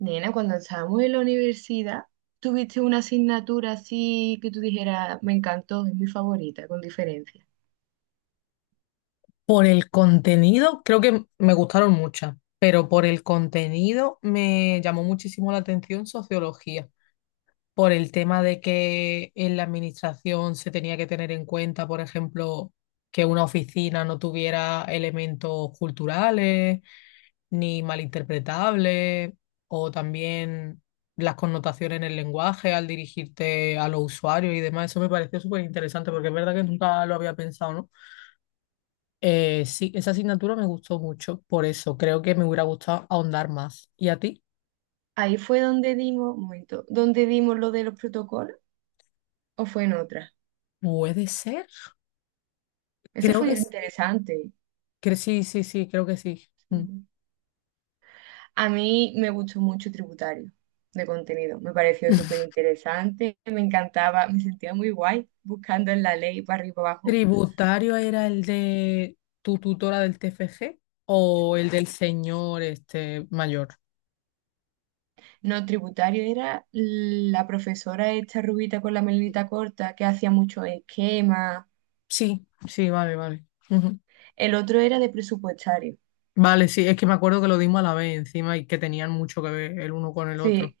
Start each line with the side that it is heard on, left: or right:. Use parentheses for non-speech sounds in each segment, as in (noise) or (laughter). right: Nena, cuando estábamos en la universidad, ¿tuviste una asignatura así que tú dijeras, me encantó, es mi favorita, con diferencia?
left: Por el contenido, creo que me gustaron muchas, pero por el contenido me llamó muchísimo la atención sociología, por el tema de que en la administración se tenía que tener en cuenta, por ejemplo, que una oficina no tuviera elementos culturales ni malinterpretables, o también las connotaciones en el lenguaje al dirigirte a los usuarios y demás. Eso me pareció súper interesante porque es verdad que nunca lo había pensado, ¿no? Sí, esa asignatura me gustó mucho, por eso creo que me hubiera gustado ahondar más. ¿Y a ti?
right: Ahí fue donde dimos, un momento, donde dimos lo de los protocolos, o fue en otra.
left: ¿Puede ser?
right: Eso
left: Creo
right: fue
left: que sí.
right: interesante.
left: Sí, sí, sí, creo que sí. Mm.
right: Ujú. A mí me gustó mucho tributario de contenido, me pareció súper
left: (laughs)
right: interesante, me encantaba, me sentía muy guay buscando en la ley para arriba y para abajo.
left: ¿Tributario era el de tu tutora del TFG o el del señor este mayor?
right: No, tributario era la profesora esta rubita con la melenita corta que hacía muchos esquemas.
left: Sí, sí, vale, vale. Ujú.
right: El otro era de presupuestario.
left: Vale, sí, es que me acuerdo que lo dimos a la vez encima y que tenían mucho que ver el uno con el otro.
right: Sí,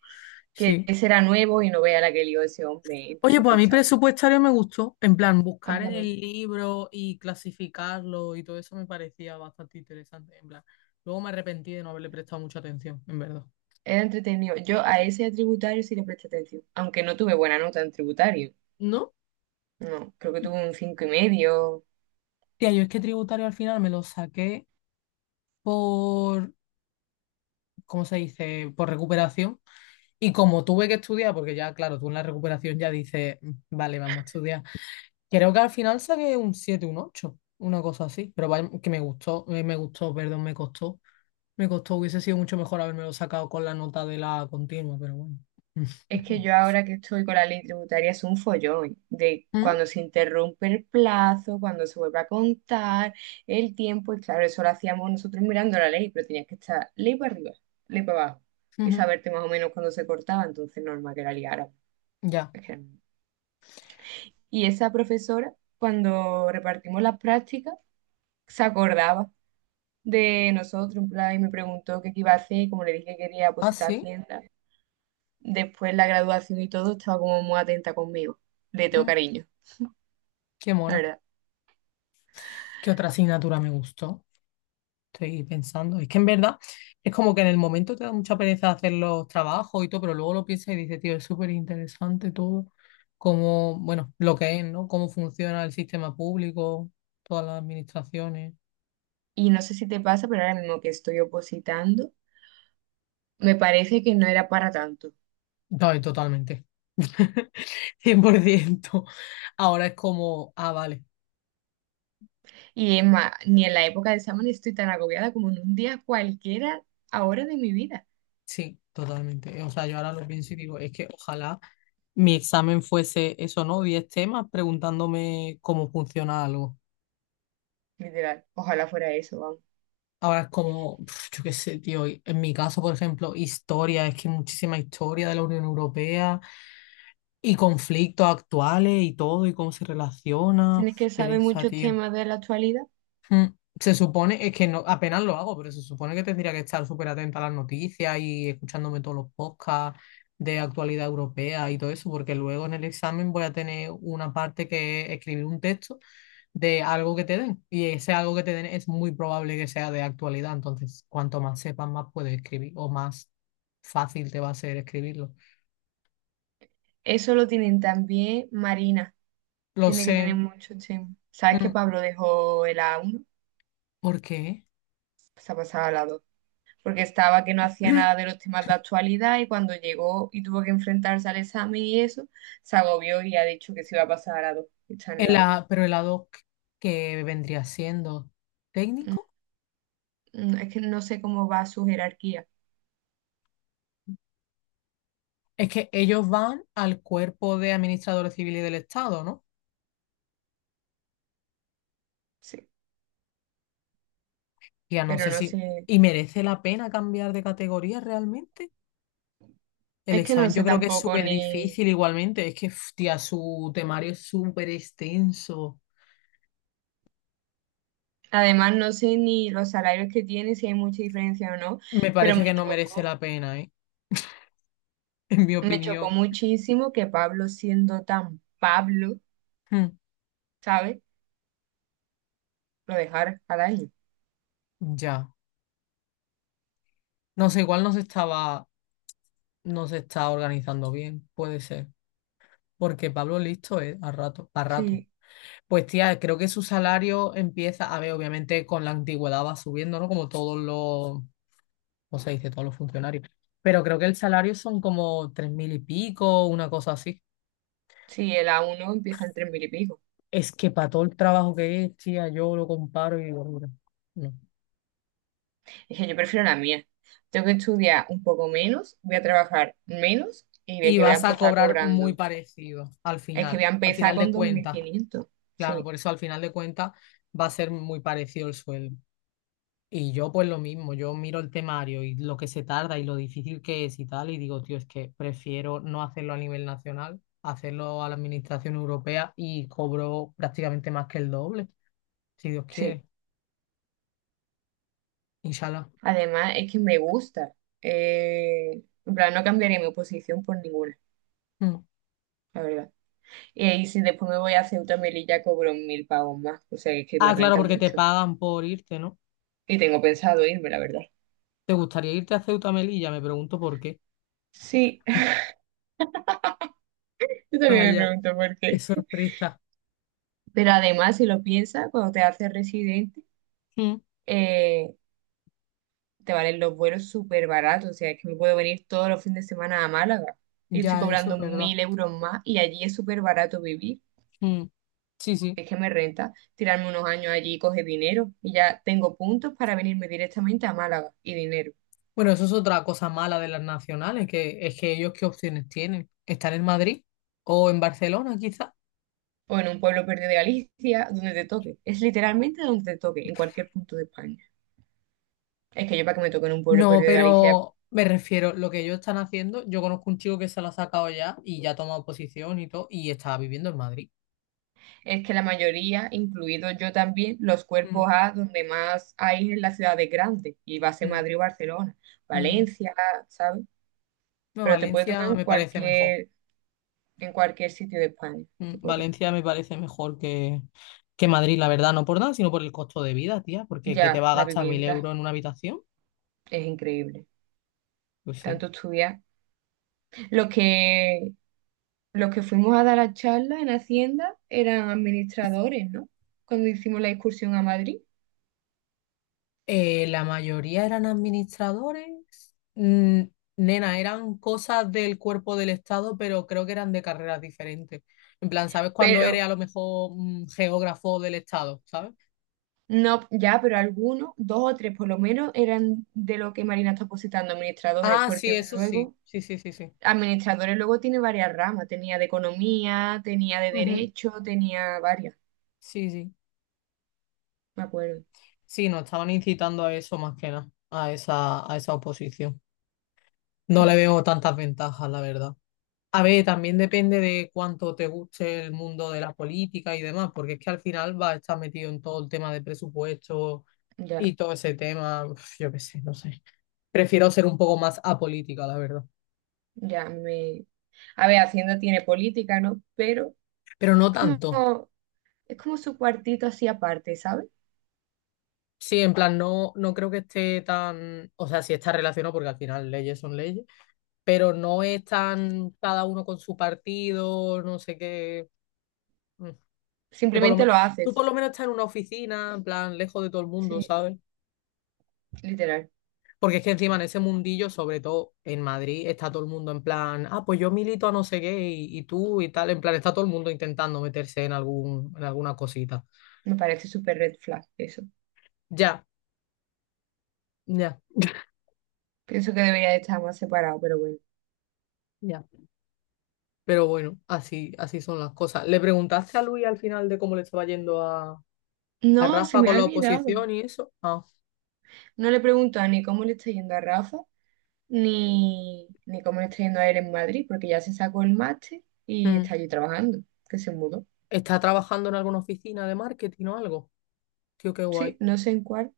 right: que
left: Sí.
right: ese era nuevo y no vea la que lió ese hombre en
left: Oye, pues a mí
right: presupuestario.
left: presupuestario me gustó, en plan,
right: A mí
left: buscar en el
right: también.
left: libro y clasificarlo y todo eso me parecía bastante interesante, en plan. Luego me arrepentí de no haberle prestado mucha atención, en verdad.
right: Era entretenido. Yo a ese tributario sí le presté atención, aunque no tuve buena nota en tributario.
left: ¿No?
right: No, creo que tuve un 5,5.
left: Tía, yo es que tributario al final me lo saqué por, ¿cómo se dice? Por recuperación. Y como tuve que estudiar, porque ya, claro, tú en la recuperación ya dices, "Mm, vale, vamos a estudiar. Creo que al final saqué un 7, un 8, una cosa así, pero vaya, que me gustó, perdón, me costó. Me costó, hubiese sido mucho mejor haberme sacado con la nota de la continua, pero bueno.
right: Es que
left: (laughs)
right: yo ahora que estoy con la ley tributaria es un follón de
left: Mm,
right: cuando se interrumpe el plazo, cuando se vuelve a contar el tiempo, y claro, eso lo hacíamos nosotros mirando la ley, pero tenías que estar ley para arriba, ley para abajo, y
left: ujú,
right: saberte más o menos cuándo se cortaba, entonces normal que la liara.
left: ya.
right: No. Y esa profesora, cuando repartimos las prácticas, se acordaba de nosotros, en plan, y me preguntó qué iba a hacer, y como le dije que quería
left: Ah,
right: pues a
left: sí.
right: Hacienda, después la graduación y todo, estaba como muy atenta conmigo. Le tengo
left: Mm.
right: cariño,
left: Qué
right: la
left: mona.
right: verdad.
left: ¿Qué otra asignatura me gustó? Estoy pensando. Es que en verdad es como que en el momento te da mucha pereza hacer los trabajos y todo, pero luego lo piensas y dices, tío, es súper interesante todo. Cómo, bueno, lo que es, ¿no? Cómo funciona el sistema público, todas las administraciones.
right: Y no sé si te pasa, pero ahora mismo que estoy opositando, me parece que no era para tanto.
left: No, y totalmente. (laughs) 100%. Ahora es como, ah, vale.
right: Y es más, ni en la época de examen estoy tan agobiada como en un día cualquiera ahora de mi vida.
left: Sí, totalmente. O sea, yo ahora lo pienso y digo, es que ojalá mi examen fuese eso, ¿no? 10 temas preguntándome cómo funciona algo.
right: Literal, ojalá fuera eso, vamos.
left: Ahora es como, pf, yo qué sé, tío, y en mi caso, por ejemplo, historia, es que muchísima historia de la Unión Europea y conflictos actuales y todo y cómo se relaciona. Uf,
right: Tienes que saber
left: pereza,
right: muchos
left: tío.
right: temas de la actualidad.
left: Mm. Se supone, es que no, apenas lo hago, pero se supone que tendría que estar súper atenta a las noticias y escuchándome todos los podcasts de actualidad europea y todo eso, porque luego en el examen voy a tener una parte que es escribir un texto de algo que te den. Y ese algo que te den es muy probable que sea de actualidad. Entonces, cuanto más sepas, más puedes escribir o más fácil te va a ser escribirlo.
right: Eso lo tienen también Marina.
left: Lo
right: Tiene que tener
left: sé.
right: muchos temas. ¿Sabes
left: Mm.
right: que Pablo dejó el A1?
left: ¿Por qué?
right: Se ha pasado al A2 porque estaba que no hacía nada de
left: (clears throat)
right: los temas de actualidad y cuando llegó y tuvo que enfrentarse al examen y eso, se agobió y ha dicho que se iba a pasar a la dos, que está en el lado.
left: Pero el ad hoc que vendría siendo técnico.
right: Es que no sé cómo va su jerarquía,
left: Es que ellos van al cuerpo de administradores civiles del Estado, ¿no?
right: sí,
left: Ya no
right: pero
left: sé
right: no
left: si...
right: sé,
left: ¿Y merece la pena cambiar de categoría realmente? El
right: es que no
left: examen yo
right: sé
left: creo que es
right: tampoco
left: súper
right: ni,
left: difícil igualmente. Es que, hostia, su temario es súper extenso.
right: además no sé ni los salarios que tiene, si hay mucha diferencia o no,
left: Me
right: pero me
left: parece que no merece
right: chocó,
left: la pena, ¿eh? (laughs) En mi opinión.
right: muchísimo que Pablo siendo tan Pablo,
left: Hmm.
right: ¿sabes? Lo dejara al año.
left: Ya. No sé, igual no se estaba... No se está organizando bien, puede ser. Porque Pablo listo es a rato, a rato.
right: Sí,
left: Pues tía, creo que su salario empieza, a ver, obviamente con la antigüedad va subiendo, ¿no? Como todos los, ¿cómo se dice? Todos los funcionarios. Pero creo que el salario son como 3.000 y pico, una cosa así.
right: sí, el A1 empieza en tres mil y pico.
left: Es que para todo el trabajo que es, tía, yo lo comparo y digo, mira, no.
right: Dije, yo prefiero la mía. Tengo que estudiar un poco menos, voy a trabajar menos y de
left: Y
right: que voy a
left: vas a
right: empezar
left: cobrar muy
right: cobrando.
left: parecido
right: Es que voy a
left: al
right: empezar
left: final de
right: con dos mil
left: cuentas.
right: quinientos
left: Claro,
right: Sí,
left: por eso al final de cuentas va a ser muy parecido el sueldo. Y yo pues lo mismo, yo miro el temario y lo que se tarda y lo difícil que es y tal, y digo, tío, es que prefiero no hacerlo a nivel nacional, hacerlo a la administración europea y cobro prácticamente más que el doble, si Dios
right: sí.
left: quiere, inshallah.
right: Además, es que me gusta. En plan, no cambiaría mi posición por ninguna,
left: Mm.
right: la verdad. Y ahí, si después me voy a Ceuta y Melilla, cobro 1000 pavos más. O sea, es que me
left: Ah, claro,
right: renta
left: porque te
right: mucho.
left: pagan por irte, ¿no?
right: Y tengo pensado irme, la verdad.
left: ¿Te gustaría irte a Ceuta Melilla? Me pregunto por qué.
right: Sí, (laughs)
left: (laughs)
right: yo también me
left: Vaya,
right: pregunto por
left: qué
right: qué.
left: sorpresa.
right: Pero además, si lo piensas, cuando te haces residente,
left: Mm.
right: eh, te valen los vuelos súper baratos, o sea, es que me puedo venir todos los fines de semana a Málaga. Yo estoy
left: Ya, eso es
right: cobrando
left: verdad.
right: 1000 euros más y allí es súper barato vivir.
left: Mm. Sí, sí.
right: Es que me renta tirarme unos años allí y coger dinero. Y ya tengo puntos para venirme directamente a Málaga y dinero.
left: Bueno, eso es otra cosa mala de las nacionales, que es que ellos qué opciones tienen. ¿Están en Madrid o en Barcelona, quizá?
right: O en un pueblo perdido de Galicia, donde te toque. Es literalmente donde te toque, en cualquier punto de España. Es que yo para que me toque en un pueblo
left: No,
right: perdido de Galicia,
left: pero me refiero, lo que ellos están haciendo, yo conozco un chico que se lo ha sacado ya y ya ha tomado posición y todo, y está viviendo en Madrid.
right: es que la mayoría, incluido yo también, los
left: Mm,
right: cuerpos A donde más hay es en las ciudades grandes, y va a ser
left: mm,
right: Madrid o Barcelona,
left: mm.
right: Valencia, ¿sabes?
left: No,
right: Pero te puede tocar
left: Valencia
right: en
left: me parece mejor.
right: cualquier, sitio de España, te
left: Mm,
right: puede tocar.
left: Valencia me parece mejor que Madrid, la verdad, no por nada, sino por el costo de vida, tía, porque que te
right: Ya,
left: va a
right: la
left: gastar mil
right: vivienda
left: euros en una habitación,
right: es increíble,
left: pues sí.
right: tanto estudiar. Los que, los que fuimos a dar la charla en Hacienda eran administradores, ¿no? Cuando hicimos la excursión a Madrid.
left: La mayoría eran administradores. Mm, nena, eran cosas del cuerpo del Estado, pero creo que eran de carreras diferentes. En plan, ¿sabes cuando eres
right: Pero
left: a lo mejor geógrafo del Estado? ¿Sabes?
right: no, ya, pero algunos, dos o tres por lo menos, eran de lo que Marina está positando, administradores,
left: Ah, sí,
right: porque
left: eso sí.
right: luego,
left: Sí, sí, sí, sí.
right: administradores luego tiene varias ramas, tenía de economía, tenía de
left: Ujú.
right: derecho, tenía varias,
left: Sí, sí.
right: me acuerdo.
left: Sí, nos estaban incitando a eso más que nada, a esa oposición. No le
right: (laughs)
left: veo tantas ventajas, la verdad. A ver, también depende de cuánto te guste el mundo de la política y demás, porque es que al final vas a estar metido en todo el tema de presupuesto
right: Ya,
left: y todo ese tema, uf, yo qué sé, no sé. Prefiero ser un poco más apolítica, la verdad.
right: ya me... A ver, Hacienda tiene política, ¿no? Pero
left: Pero
right: es
left: no tanto.
right: como, su cuartito así aparte, ¿sabes?
left: Sí, en plan, no, no creo que esté tan, o sea, sí está relacionado porque al final leyes son leyes, pero no es tan cada uno con su partido, no sé qué. Mm. Que por lo
right: Simplemente
left: menos,
right: lo
left: tú
right: haces,
left: por lo menos estás en una oficina, en plan, lejos de todo el mundo,
right: sí,
left: ¿sabes?
right: literal.
left: Porque es que encima en ese mundillo, sobre todo en Madrid, está todo el mundo en plan, ah, pues yo milito a no sé qué y tú y tal, en plan, está todo el mundo intentando meterse en algún, en alguna cosita.
right: Me parece súper red flag eso.
left: Ya, ya,
right: Pienso que debería de estar más separado, pero bueno.
left: ya. Pero bueno, así, así son las cosas. ¿Le preguntaste a Luis al final de cómo le estaba yendo a,
right: No, se
left: Rafa
right: me ha
left: con la
right: olvidado.
left: oposición y eso? Ah,
right: No le pregunta ni cómo le está yendo a Rafa, ni cómo le está yendo a él en Madrid, porque ya se sacó el máster y
left: mm.
right: está allí trabajando, que se mudó.
left: ¿Está trabajando en alguna oficina de marketing o algo? Tío, qué
right: Sí,
left: guay.
right: no sé en cuál,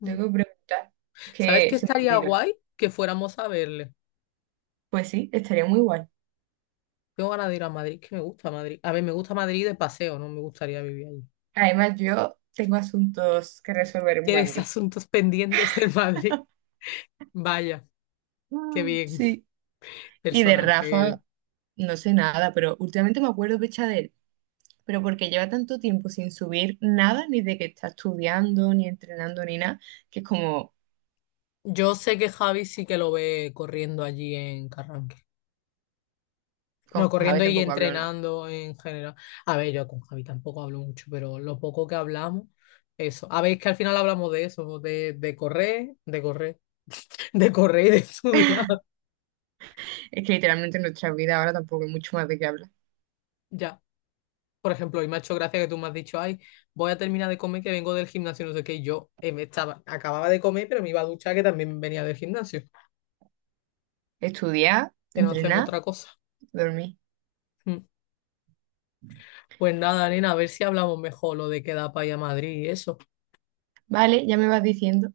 left: Mm.
right: tengo que preguntar, es
left: ¿Sabes
right: que
left: qué
right: se me
left: estaría
right: olvida.
left: guay? Que fuéramos a verle.
right: Pues sí, estaría muy guay.
left: Tengo ganas de ir a Madrid, que me gusta Madrid. A ver, me gusta Madrid de paseo, no me gustaría vivir allí.
right: Además, yo tengo asuntos que resolver en
left: Tienes (laughs)
right: Madrid.
left: asuntos pendientes en Madrid. Vaya, qué
right: Mm,
left: bien
right: sí. Y de
left: personaje eres.
right: Rafa, no sé nada, pero últimamente me acuerdo pecha de él, pero porque lleva tanto tiempo sin subir nada, ni de que está estudiando, ni entrenando, ni nada, que es como...
left: Yo sé que Javi sí que lo ve corriendo allí en Carranque. Bueno,
right: Con Javi
left: corriendo y
right: tampoco hablo nada.
left: entrenando en general. A ver, yo con Javi tampoco hablo mucho, pero lo poco que hablamos, eso. A ver, es que al final hablamos de eso, de correr, de correr, (laughs) de correr y de estudiar.
right: Es que literalmente en nuestra vida ahora tampoco hay mucho más de qué hablar.
left: Ya. Por ejemplo, y me ha hecho gracia que tú me has dicho, ay, voy a terminar de comer que vengo del gimnasio, no sé qué, y yo acababa de comer, pero me iba a duchar que también venía del gimnasio,
right: Estudiar,
left: que no hacemos
right: entrenar,
left: otra cosa.
right: dormir.
left: Mm. Pues nada, nena, a ver si hablamos mejor lo de quedar para ir a Madrid y eso.
right: Vale, ya me vas diciendo.